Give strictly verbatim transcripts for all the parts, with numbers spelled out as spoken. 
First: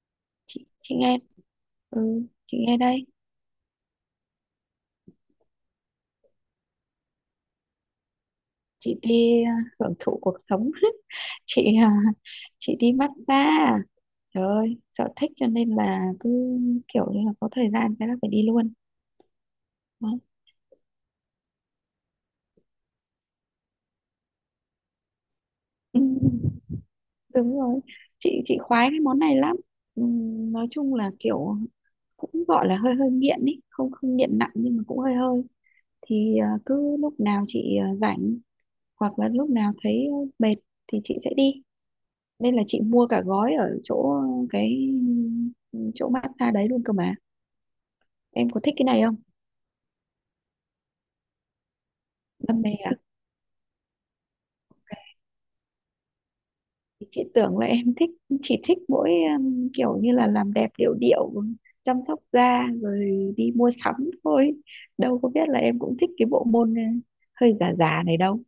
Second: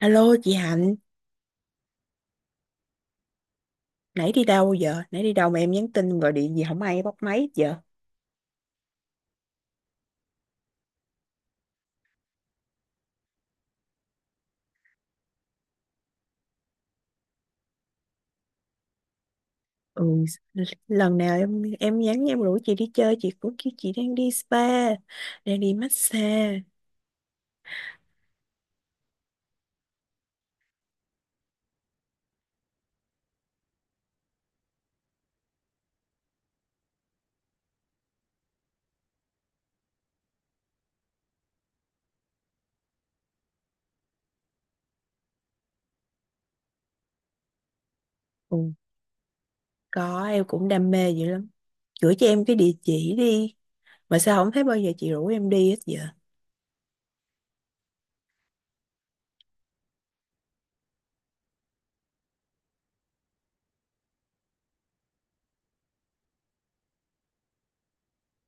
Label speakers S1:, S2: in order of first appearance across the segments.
S1: Alo chị
S2: chị
S1: Hạnh,
S2: chị nghe. Ừ, chị nghe đây.
S1: nãy đi đâu giờ? Nãy đi đâu mà em nhắn tin gọi điện gì không ai bắt máy hết giờ?
S2: Chị đi à, hưởng thụ cuộc sống. Chị à, chị đi massage à? Trời ơi, sở thích cho nên là cứ kiểu như là có thời gian cái là phải đi luôn.
S1: Ừ,
S2: Đó.
S1: l- lần nào em em nhắn em rủ chị đi chơi, chị cũng kêu chị đang đi spa, đang đi
S2: Ừ,
S1: massage.
S2: đúng rồi, chị chị khoái cái món này lắm. Ừ, nói chung là kiểu cũng gọi là hơi hơi nghiện ý, không không nghiện nặng nhưng mà cũng hơi hơi. Thì à, cứ lúc nào chị à, rảnh, hoặc là lúc nào thấy à, mệt thì chị sẽ đi, nên là chị mua cả gói ở chỗ cái, ừ, chỗ massage đấy luôn cơ mà. Em có
S1: Ừ,
S2: thích cái này không?
S1: có, em cũng đam mê dữ lắm. Gửi cho em cái
S2: Đam mê
S1: địa
S2: à?
S1: chỉ đi. Mà sao không thấy bao giờ
S2: Ok.
S1: chị rủ em đi hết giờ?
S2: Chị tưởng là em thích, chỉ thích mỗi, um, kiểu như là làm đẹp điệu điệu, chăm sóc da rồi đi mua sắm thôi. Đâu có biết là em cũng thích cái bộ môn uh, hơi già già này đâu.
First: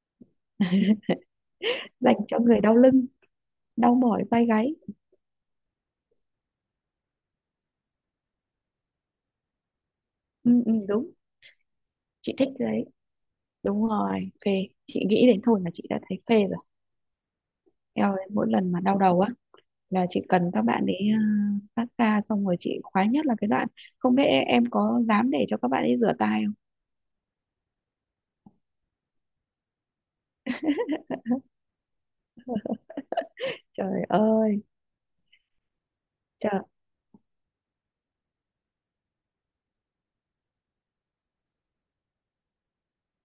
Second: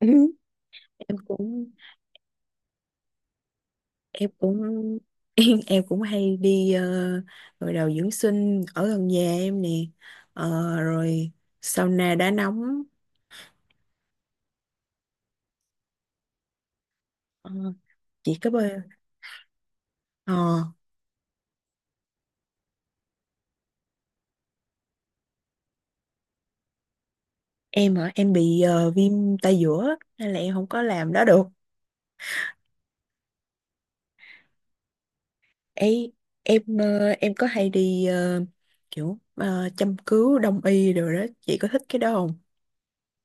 S1: Ừ, Em cũng
S2: Dành cho người đau lưng, đau mỏi
S1: em
S2: vai gáy.
S1: cũng em cũng hay đi uh, gội đầu dưỡng sinh ở gần nhà em nè. Ờ,
S2: Ừ, ừ, đúng.
S1: rồi sauna đá
S2: Chị thích cái
S1: nóng.
S2: đấy. Đúng rồi, phê, chị nghĩ đến thôi là chị đã thấy phê rồi.
S1: ờ,
S2: Eo ơi,
S1: chị
S2: mỗi
S1: cấp ơi,
S2: lần mà đau đầu á là chị
S1: ờ,
S2: cần các bạn ấy ờ, phát ra. Xong rồi chị khoái nhất là cái đoạn không biết em, em có dám để cho các bạn ấy rửa tay không.
S1: em hả? Em bị ờ, viêm tay giữa á, nên là em không có làm đó được,
S2: Trời ơi.
S1: ấy.
S2: Trời.
S1: Em ờ, em có hay đi, ờ, kiểu ờ, châm cứu đông y rồi đó, chị có thích cái đó không?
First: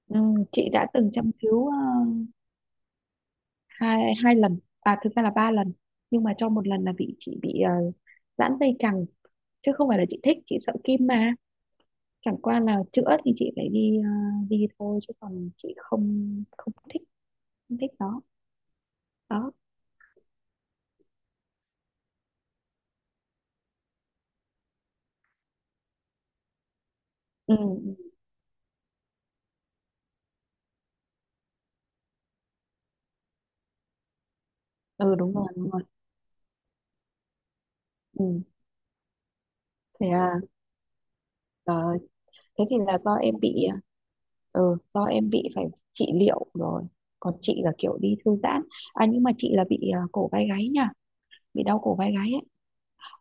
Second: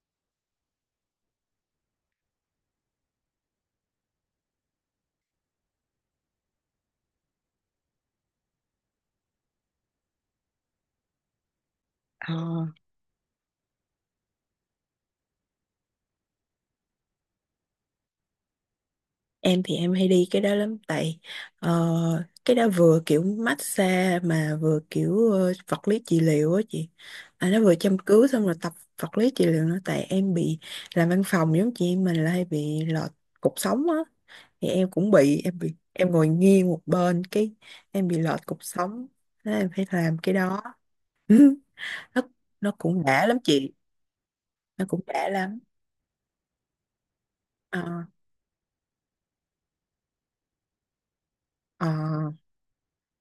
S2: Ừ, chị đã từng châm cứu ờ, hai hai lần, à thực ra là ba lần, nhưng mà trong một lần là bị, chị bị uh, giãn dây chằng, chứ không phải là chị thích. Chị sợ kim mà,
S1: ờ
S2: chẳng qua là chữa thì chị phải đi ờ, đi thôi, chứ còn chị không không thích, không thích nó. Đó.
S1: Em thì em hay đi cái đó lắm, tại ờ, cái đó vừa kiểu massage mà vừa kiểu ờ, vật lý trị liệu á chị. À,
S2: Ừ,
S1: nó vừa châm
S2: ừ.
S1: cứu xong rồi tập vật lý trị liệu nữa, tại em bị làm văn phòng giống chị, mình là hay bị lọt cục sống á, thì em cũng
S2: Ừ, đúng
S1: bị,
S2: rồi
S1: em
S2: đúng
S1: bị
S2: rồi.
S1: em ngồi nghiêng một bên cái em bị
S2: Ừ.
S1: lọt cục sống. Thế em phải
S2: Thế
S1: làm
S2: à?
S1: cái đó. Ừ,
S2: Trời ơi,
S1: nó
S2: thế
S1: nó
S2: thì là
S1: cũng
S2: do
S1: đã
S2: em
S1: lắm
S2: bị,
S1: chị,
S2: ừ,
S1: nó cũng
S2: do
S1: đã
S2: em bị
S1: lắm.
S2: phải trị liệu rồi. Còn chị là
S1: ờ
S2: kiểu đi thư giãn. À nhưng mà chị là bị à, cổ vai gáy nha, bị đau
S1: ờ
S2: cổ vai gáy ấy.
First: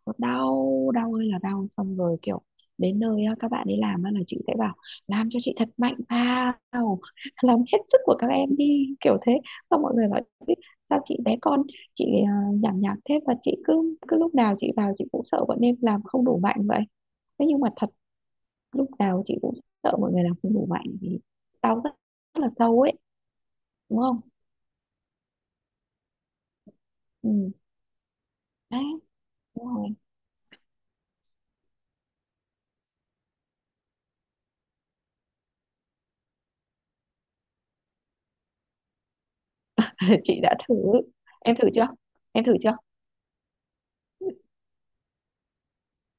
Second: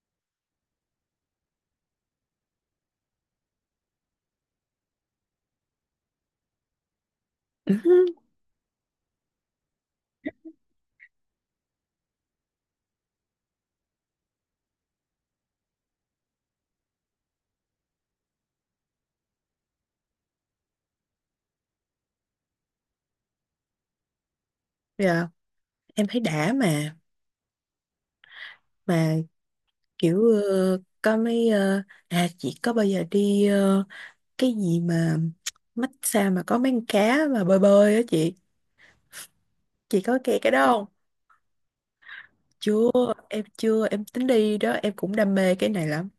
S2: Nó đau, đau ơi là đau. Xong rồi kiểu đến nơi á, các bạn ấy làm á là chị sẽ bảo làm cho chị thật mạnh vào, làm hết sức của các em đi, kiểu thế. Xong mọi người bảo "Ý, sao chị bé con chị à, nhảm nhảm thế?" Và chị cứ cứ lúc nào chị vào chị cũng sợ bọn em làm không đủ mạnh vậy. Thế nhưng mà thật, lúc nào chị cũng sợ mọi người làm không đủ mạnh vì đau rất, rất là sâu ấy. Đúng không?
S1: dạ, em thấy đã mà
S2: Ừ. Đấy.
S1: mà
S2: Đúng rồi.
S1: kiểu ờ, có mấy, ờ, à, chị có bao giờ đi ờ, cái gì mà massage mà có mấy con cá mà bơi bơi á chị chị có cái
S2: Chị
S1: cái
S2: đã
S1: đó
S2: thử.
S1: không?
S2: Em thử chưa? Em thử chưa?
S1: Chưa, em chưa em tính đi đó, em cũng đam mê cái này lắm.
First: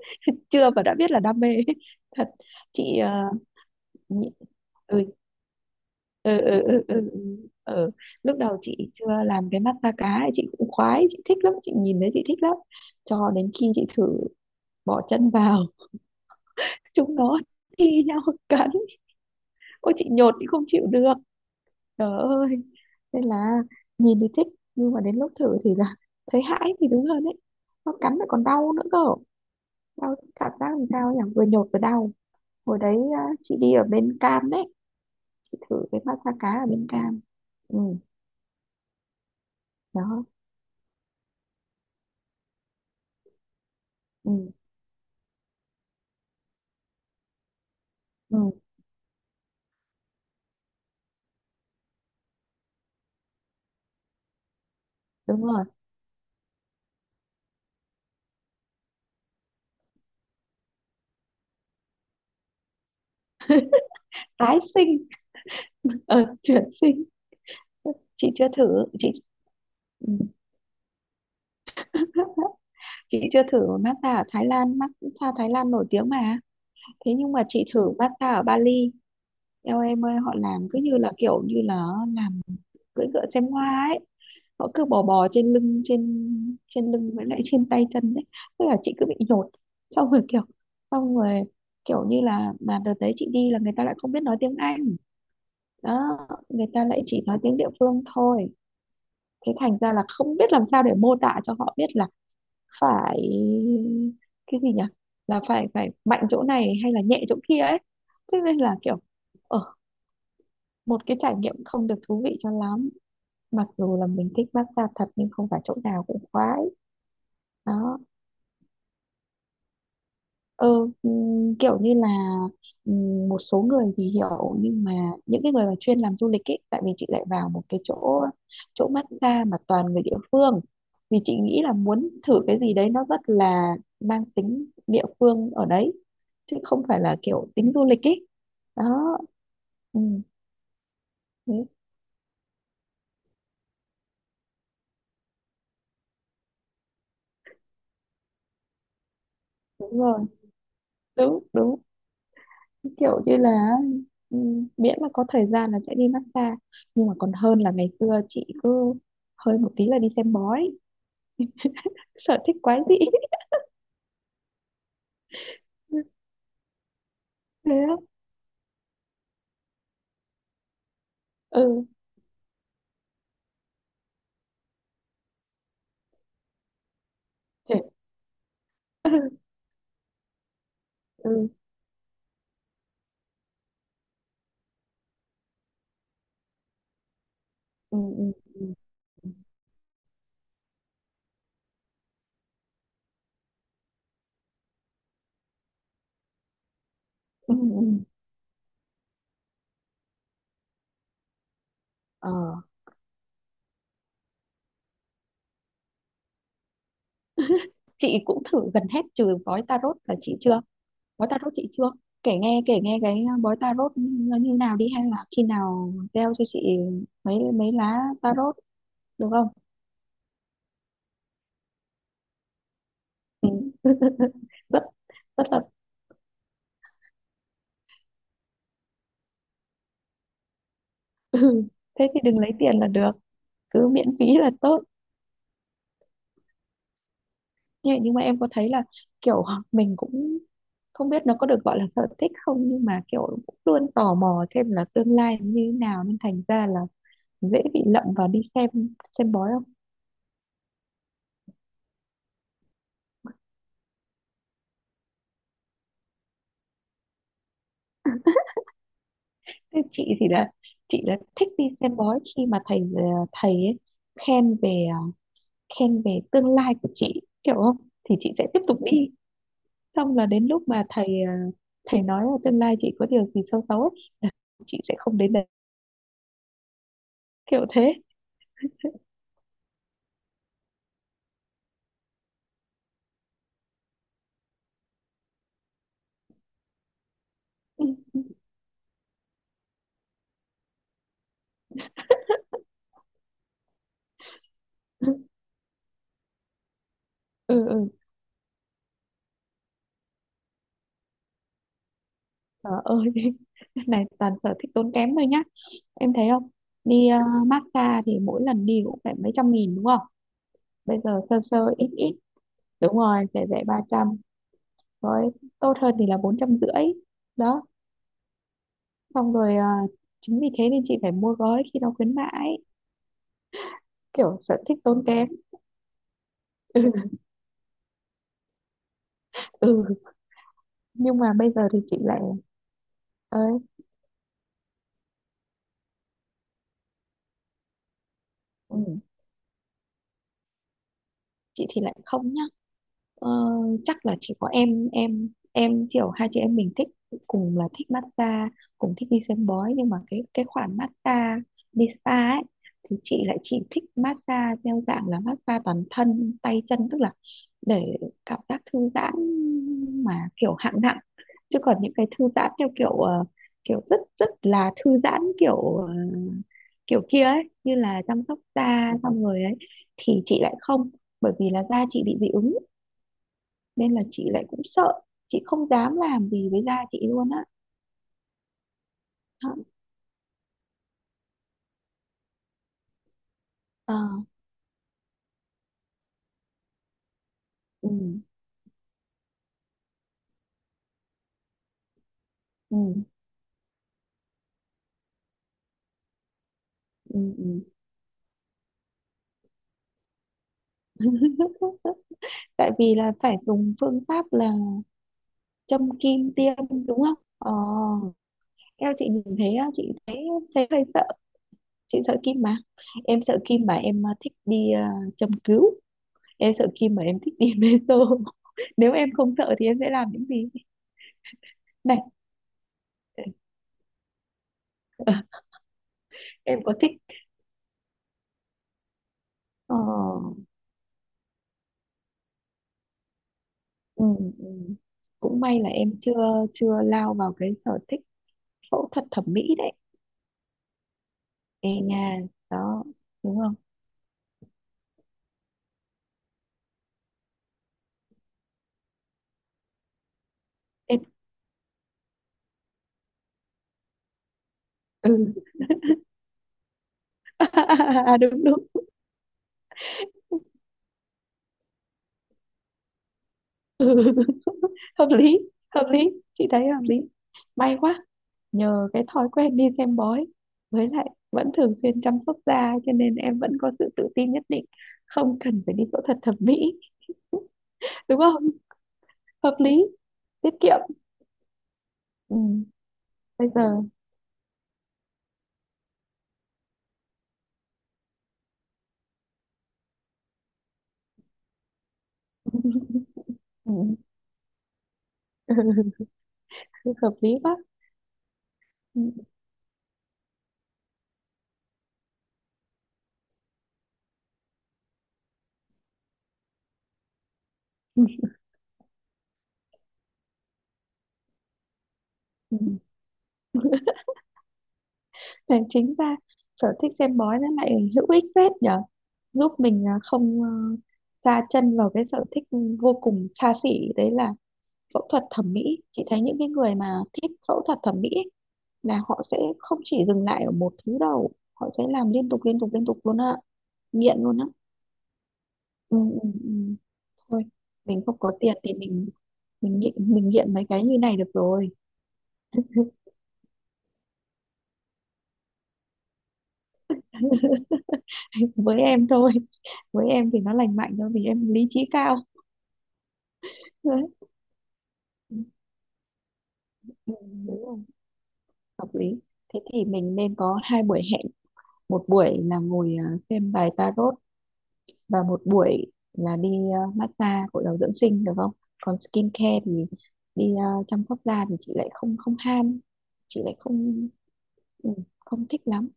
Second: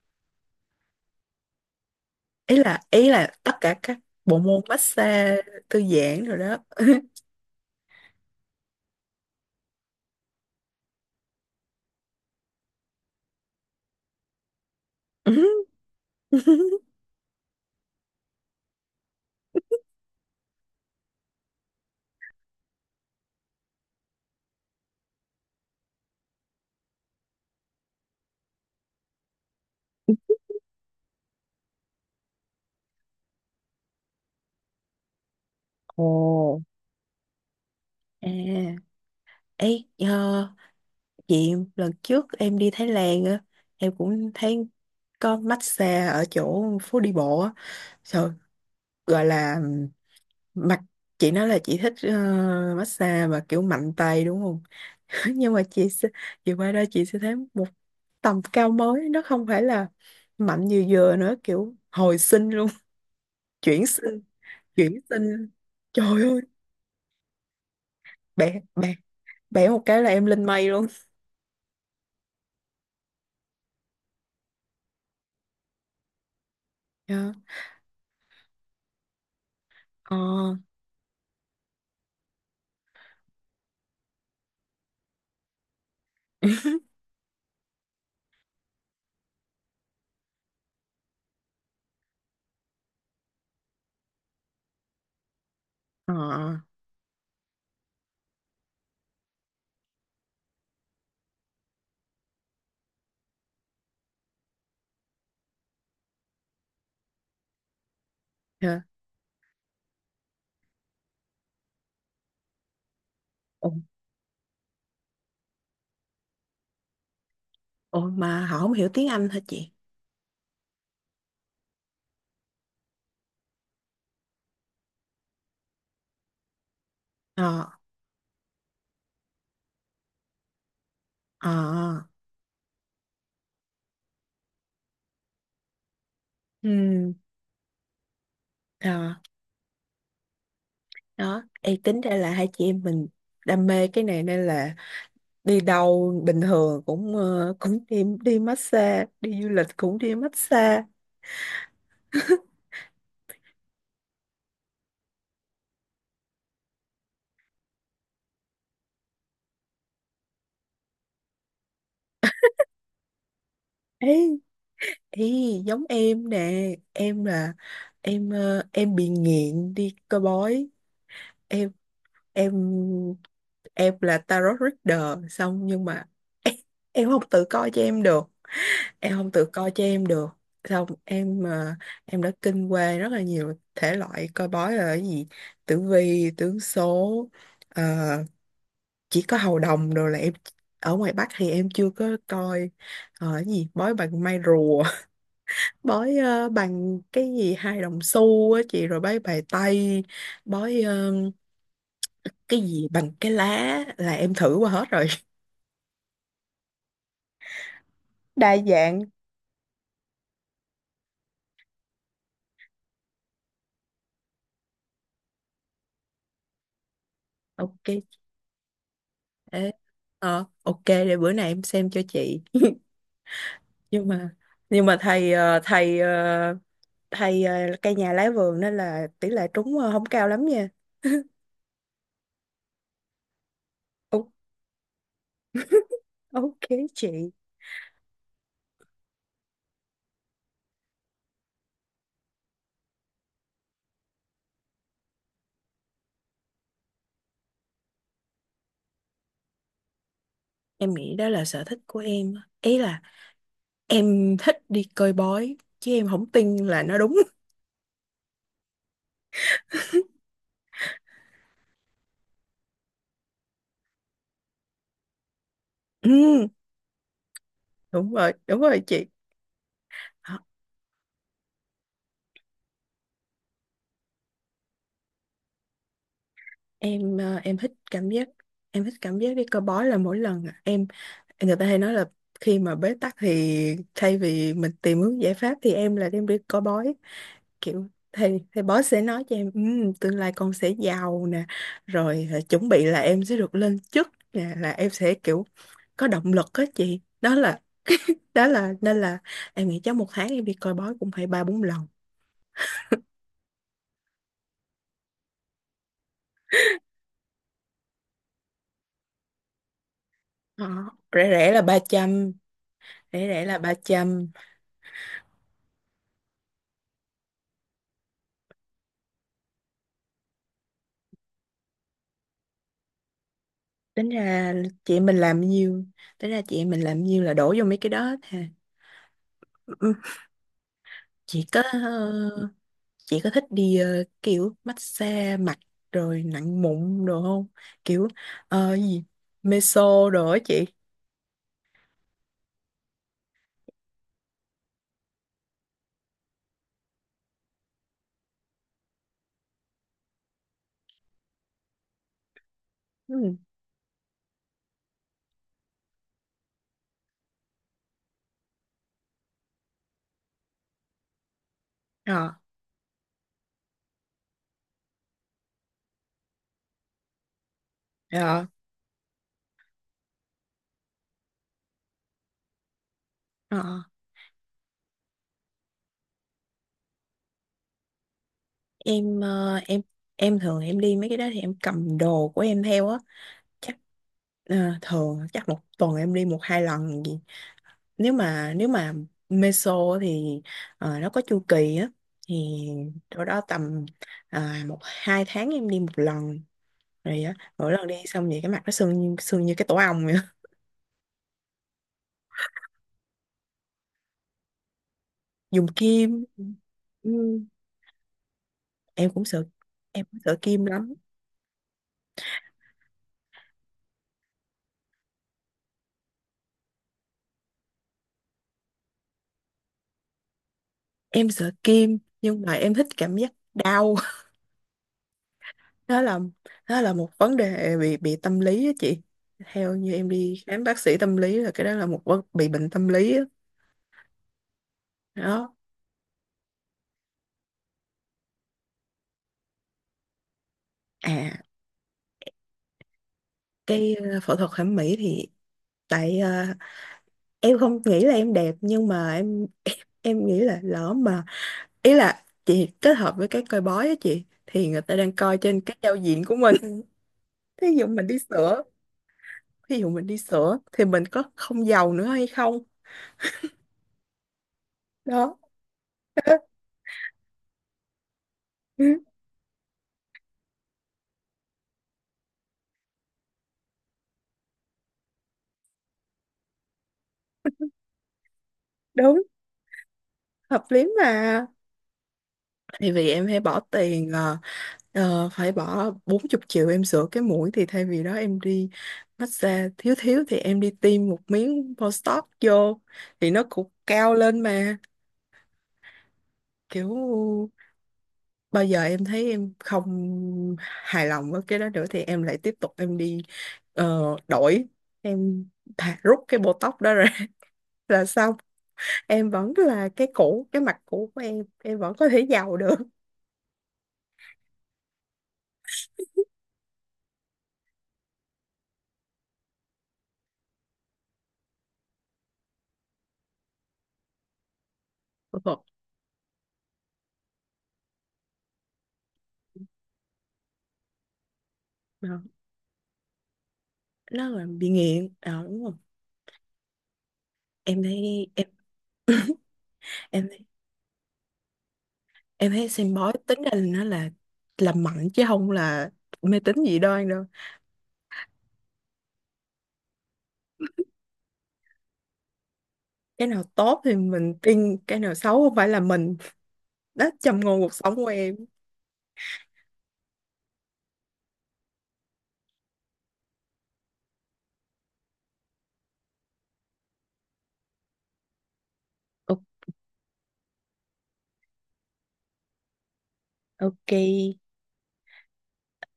S2: Chưa và đã biết là đam mê. Thật.
S1: ý là
S2: Chị
S1: ý
S2: ờ,
S1: là tất cả các
S2: nhị-
S1: bộ môn
S2: ừ
S1: massage thư giãn rồi
S2: ừ
S1: đó.
S2: ừ ừ ừ. Ừ. Ừ. Lúc đầu chị chưa làm cái mắt da cá ấy, chị cũng khoái, chị thích lắm, chị nhìn thấy chị thích lắm. Cho đến khi chị thử bỏ chân vào, chúng nó thi nhau cắn. Ôi chị nhột, chị không chịu được. Trời ơi. Nên là nhìn thì thích nhưng mà đến lúc thử thì là, thấy hãi thì đúng hơn đấy. Nó cắn lại còn đau nữa cơ. Đau, cảm giác làm sao nhỉ, vừa nhột vừa đau. Hồi đấy à, chị đi ở bên Cam đấy, chị thử cái
S1: Ồ,
S2: massage cá ở bên Cam. Ừ.
S1: à, ấy
S2: Đó.
S1: chị, lần trước em đi Thái Lan á, em cũng
S2: Ừ,
S1: thấy có massage ở chỗ phố đi bộ á. Trời,
S2: ừ.
S1: gọi là Mặt, chị nói là chị thích ờ, massage mà kiểu mạnh tay đúng không?
S2: Đúng
S1: Nhưng mà
S2: rồi.
S1: chị sẽ chị qua đây chị sẽ thấy một tầm cao mới, nó không phải là mạnh như vừa nữa, kiểu hồi sinh luôn. Chuyển sinh,
S2: Tái
S1: chuyển
S2: sinh.
S1: sinh, trời
S2: Ờ
S1: ơi,
S2: chuyển sinh. Chị chưa
S1: bẻ
S2: thử.
S1: bẻ
S2: Chị
S1: bẻ một cái là em lên mây luôn.
S2: chị chưa thử massage ở Thái Lan, massage Thái Lan nổi tiếng mà. Thế
S1: Dạ.
S2: nhưng mà chị thử massage ở Bali. Eo em ơi,
S1: ờ
S2: họ làm cứ như là kiểu như là làm cưỡi ngựa xem hoa ấy. Họ cứ bò bò trên lưng, trên trên lưng với lại trên tay chân đấy. Tức là chị cứ bị nhột. Xong rồi kiểu, xong rồi kiểu như là, mà đợt đấy chị đi là người ta lại không biết nói tiếng Anh. Đó.
S1: ờ
S2: Người ta lại chỉ nói tiếng địa phương thôi, thế thành ra là không biết làm sao để mô tả cho họ biết là phải, cái gì nhỉ, là phải phải mạnh chỗ này hay là nhẹ chỗ kia ấy. Thế nên là
S1: dạ.
S2: kiểu ở, một cái trải nghiệm không được thú vị cho lắm, mặc
S1: Ồ,
S2: dù là mình thích massage thật nhưng không phải chỗ nào cũng khoái. Đó.
S1: ồ mà họ không hiểu tiếng Anh hả chị?
S2: Ừ, ừm, kiểu như là, ừm, một số người thì hiểu nhưng mà, những cái người mà chuyên làm du lịch ấy. Tại vì chị lại
S1: ờ
S2: vào một cái chỗ, chỗ massage mà toàn người địa phương, vì chị
S1: ờ
S2: nghĩ là muốn thử cái gì đấy nó rất là mang tính địa phương ở đấy, chứ không phải
S1: ừ,
S2: là kiểu tính du lịch ấy. Đó.
S1: ờ
S2: Ừ,
S1: đó.
S2: thế,
S1: Ê, tính ra là hai chị em mình đam mê cái này, nên là đi đâu bình thường cũng ờ, cũng đi đi massage, đi du lịch cũng
S2: đúng
S1: đi
S2: rồi,
S1: massage.
S2: đúng đúng, kiểu như là, ừ, miễn mà có thời gian là sẽ đi massage. Nhưng mà còn hơn là ngày xưa chị cứ hơi một tí là đi xem bói, sở thích quái dị.
S1: Ấy, ý giống em nè, em là
S2: Thế á?
S1: em ờ, em bị nghiện đi coi bói. em
S2: Ừ
S1: em em là tarot reader xong nhưng mà em, em không tự coi
S2: chị
S1: cho em được, em không tự coi cho em được. Xong em
S2: ừ
S1: ờ, em đã kinh qua rất là nhiều thể loại coi bói là cái gì: tử vi, tướng số, ờ,
S2: ừ ừ ừ
S1: chỉ có hầu đồng rồi là em ở ngoài Bắc thì em chưa có coi. Ờ, cái gì bói bằng may rùa, bói ờ, bằng cái
S2: ừ.
S1: gì hai đồng
S2: Ừ.
S1: xu á chị, rồi bói bài tây, bói ờ,
S2: Ờ,
S1: cái gì bằng cái lá là em thử qua hết rồi.
S2: chị cũng
S1: Đa
S2: thử gần
S1: dạng.
S2: hết trừ bói tarot là chị chưa. Bói tarot chị chưa. Kể nghe kể nghe cái ờ, bói tarot nó như nào đi, hay là khi nào gieo cho chị mấy mấy lá
S1: Ok.
S2: tarot được không?
S1: Ê, ờ, ok, để bữa nay em xem cho chị.
S2: Ừ.
S1: Nhưng mà
S2: Rất,
S1: nhưng mà thầy
S2: rất
S1: ờ,
S2: là
S1: thầy ờ, thầy ờ, cây nhà lá vườn nên là tỷ lệ trúng ờ, không cao lắm nha.
S2: Ừ, thế thì đừng lấy tiền là được, cứ miễn phí
S1: O-
S2: là tốt.
S1: ok chị.
S2: Nhưng nhưng mà em có thấy là kiểu mình cũng không biết nó có được gọi là sở thích không, nhưng mà kiểu cũng luôn tò mò xem là tương lai như thế nào, nên thành ra là dễ bị lậm vào đi xem xem bói không?
S1: Em nghĩ đó là sở thích của em á. Ý là em thích đi coi bói, chứ em không tin là nó đúng.
S2: Thế chị thì là, chị là thích đi xem bói khi mà thầy ờ, thầy ấy khen về ờ, khen về
S1: Ừ,
S2: tương lai của chị kiểu không?
S1: đúng
S2: Thì chị
S1: rồi,
S2: sẽ tiếp
S1: đúng
S2: tục
S1: rồi chị.
S2: đi. Xong là
S1: Ờ,
S2: đến lúc mà thầy ờ, thầy nói là tương lai chị có điều gì xấu xấu ấy, là chị sẽ không đến đấy.
S1: Em ờ, em
S2: Kiểu
S1: thích
S2: thế.
S1: cảm giác em thích cảm giác đi coi bói là mỗi lần, à, em, người ta hay nói là khi mà bế tắc thì thay vì mình tìm hướng giải pháp thì em là đem đi coi bói,
S2: Ừ.
S1: kiểu thầy thầy bói sẽ nói cho em: "Ừm, tương lai con sẽ giàu nè, rồi ờ, chuẩn bị là em sẽ được lên chức nè", là em sẽ kiểu có động lực á chị. Đó là,
S2: Ừ ừ.
S1: đó là nên là em nghĩ chắc một tháng em đi coi bói cũng phải ba bốn lần.
S2: Trời ơi, cái này toàn sở thích tốn kém thôi nhá, em thấy không? Đi ờ, massage thì mỗi lần đi cũng phải mấy trăm nghìn đúng không?
S1: Đó,
S2: Bây giờ
S1: rẻ
S2: sơ
S1: rẻ
S2: sơ
S1: là ba
S2: ít ít,
S1: trăm,
S2: đúng rồi,
S1: rẻ rẻ
S2: rẻ
S1: là
S2: rẻ
S1: ba
S2: ba trăm,
S1: trăm.
S2: rồi tốt hơn thì là bốn trăm rưỡi. Đó. Xong rồi ờ, chính vì thế nên chị phải mua gói khi nó khuyến mãi.
S1: tính
S2: Kiểu
S1: ra
S2: sở thích
S1: chị
S2: tốn
S1: em mình
S2: kém.
S1: làm nhiêu Tính ra chị em mình làm
S2: Ừ,
S1: nhiêu là đổ vô mấy cái đó hết ha. Ừ,
S2: ừ. Nhưng mà
S1: chị
S2: bây
S1: có
S2: giờ thì chị
S1: ờ,
S2: lại,
S1: chị có thích
S2: ơi,
S1: đi ờ, kiểu massage mặt rồi nặng mụn đồ không, kiểu ờ,
S2: ừ,
S1: gì meso đồ á chị?
S2: chị thì lại không nhá. Ờ, chắc là chỉ có em em em kiểu hai chị em mình thích, cùng là thích massage, cùng thích đi xem bói, nhưng mà cái cái khoản massage đi spa ấy thì chị
S1: Ừ.
S2: lại chỉ thích massage theo dạng là massage toàn thân tay chân, tức là để cảm giác thư giãn mà kiểu hạng nặng. Chứ còn những cái
S1: ờ
S2: thư giãn theo kiểu ờ, kiểu rất rất là thư giãn, kiểu ờ, kiểu kia ấy, như là chăm sóc
S1: ờ
S2: da xong rồi ấy, thì chị lại không. Bởi vì là da chị bị dị ứng
S1: ờ.
S2: nên là chị lại cũng sợ, chị không dám làm gì với da chị luôn á.
S1: em
S2: Ờ.
S1: ờ, em em thường em đi mấy cái đó thì em cầm đồ của em theo á. Chắc
S2: Ờ,
S1: à, thường chắc một tuần em đi một hai lần gì.
S2: ừ
S1: Nếu mà nếu mà meso thì ờ, nó có chu kỳ á, thì
S2: ừ
S1: chỗ đó tầm à, một hai tháng em đi một lần
S2: ừ
S1: rồi á,
S2: ừ.
S1: mỗi lần đi xong vậy cái mặt nó sưng như sưng như cái tổ ong vậy á.
S2: Tại vì là phải dùng phương pháp là
S1: Dùng
S2: châm
S1: kim.
S2: kim tiêm đúng
S1: Ừ,
S2: không? Ờ. Eo chị
S1: em cũng
S2: nhìn
S1: sợ
S2: thấy á, chị
S1: em
S2: thấy,
S1: cũng sợ kim
S2: thấy hơi
S1: lắm.
S2: sợ. Chị sợ kim mà. Em sợ kim mà em à, thích đi à, châm cứu. Em sợ kim mà em thích đi meso. Nếu em không sợ thì em sẽ làm những gì?
S1: Em sợ kim
S2: Này
S1: nhưng mà em thích cảm giác đau, đó là,
S2: em có
S1: đó
S2: thích?
S1: là một vấn đề bị bị tâm lý á chị. Theo
S2: Ờ.
S1: như em đi khám bác sĩ tâm lý là cái đó là một vấn bị bệnh tâm lý á.
S2: Ừ, ừ. Cũng
S1: Đó.
S2: may là em chưa, chưa lao vào cái sở thích phẫu thuật thẩm mỹ đấy.
S1: À,
S2: Ê nha. Đó. Đúng không?
S1: cái ờ, phẫu thuật thẩm mỹ thì tại ờ, em không nghĩ là em đẹp nhưng mà em em nghĩ là lỡ
S2: Em.
S1: mà, ý là chị kết hợp với cái coi bói á chị, thì người ta đang coi
S2: Ừ
S1: trên cái giao diện của mình. thí dụ mình
S2: à,
S1: đi
S2: đúng
S1: sửa
S2: đúng.
S1: Thí dụ mình đi sửa thì mình có không giàu nữa hay không?
S2: Ừ. Hợp
S1: Đó.
S2: lý. Hợp lý. Chị thấy hợp lý. May quá, nhờ
S1: Ừ,
S2: cái thói quen đi xem bói, với lại vẫn thường xuyên chăm sóc da cho nên em vẫn có sự tự tin nhất định, không cần phải đi phẫu thuật thẩm mỹ đúng không?
S1: đúng.
S2: Hợp lý, tiết
S1: Hợp
S2: kiệm.
S1: lý mà.
S2: Ừ.
S1: Thì vì em hay
S2: Bây
S1: bỏ
S2: giờ
S1: tiền, ờ, Ờ, phải bỏ 40 triệu em sửa cái mũi thì thay vì đó em đi massage, thiếu thiếu thì em đi tiêm một miếng Botox vô thì nó cũng
S2: ừ.
S1: cao lên mà, kiểu
S2: Hợp lý quá.
S1: bao giờ
S2: Ừ.
S1: em thấy em không hài lòng với cái đó nữa thì em lại tiếp tục em đi ờ, đổi. Em thà rút cái Botox đó ra, là xong, em vẫn là cái cũ, cái mặt cũ của em em vẫn có thể giàu
S2: Ừ.
S1: được.
S2: Thế chính ra sở thích xem bói nó lại hữu ích phết nhở, giúp mình à, không ờ, sa chân vào cái sở thích vô cùng xa xỉ đấy là phẫu thuật thẩm mỹ. Chị thấy những cái người mà thích phẫu thuật thẩm mỹ ấy, là họ sẽ không chỉ dừng lại ở một thứ đâu, họ sẽ
S1: Ờ,
S2: làm liên tục liên tục liên tục luôn ạ. Nghiện
S1: nó
S2: luôn á.
S1: là bị nghiện. Ờ, đúng rồi.
S2: Ừ, ừ, ừ. Thôi
S1: Em
S2: mình không
S1: thấy
S2: có
S1: em,
S2: tiền thì mình, mình nghiện
S1: em
S2: mình
S1: thấy-
S2: nghiện mấy cái như này được rồi.
S1: em thấy xem bói tính ra là nó là làm mạnh chứ không là mê tín dị đoan đâu.
S2: Với em thôi, với em thì nó lành mạnh thôi vì em lý trí cao.
S1: Cái nào tốt thì
S2: Đấy.
S1: mình tin, cái nào xấu không phải là mình.
S2: Ừ,
S1: Đó, trầm ngôn
S2: đúng
S1: cuộc
S2: rồi,
S1: sống của em.
S2: hợp lý. Thế thì mình nên có hai buổi hẹn, một buổi là ngồi à, xem bài tarot, và một buổi là đi à, massage gội đầu dưỡng sinh được không? Còn skin
S1: O-
S2: care thì đi à, chăm sóc da thì chị lại không không ham, chị lại
S1: ok.
S2: không, ừ, không thích lắm.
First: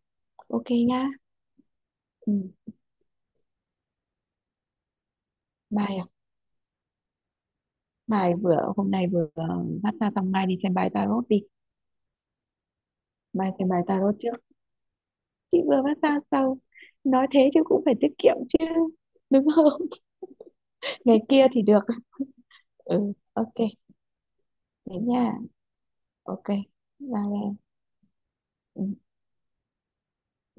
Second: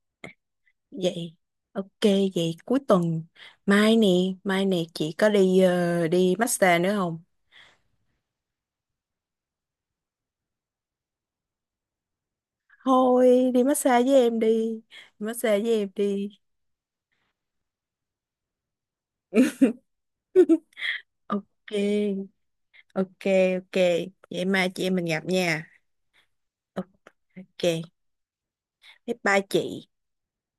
S2: Ok nhá.
S1: Vậy ok.
S2: Ừ,
S1: Vậy cuối tuần, mai nè, mai nè, chị có đi
S2: bài à?
S1: ờ, đi massage nữa không?
S2: Bài vừa hôm nay vừa à, massage, xong mai đi xem bài tarot đi.
S1: Thôi
S2: Mai
S1: đi
S2: xem bài
S1: massage với
S2: tarot trước.
S1: em đi,
S2: Chị
S1: massage với
S2: vừa
S1: em
S2: massage
S1: đi.
S2: sau. Nói thế chứ cũng phải tiết kiệm chứ. Đúng không? Ngày kia thì
S1: Ok.
S2: được. Ừ
S1: Ok.
S2: ok.
S1: Ok. Vậy mai chị em
S2: Thế
S1: mình
S2: nha.
S1: gặp nha.
S2: Ok. Bye em.
S1: Ok.
S2: Ừ,
S1: Bye bye chị.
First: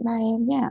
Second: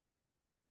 S2: bye em nha.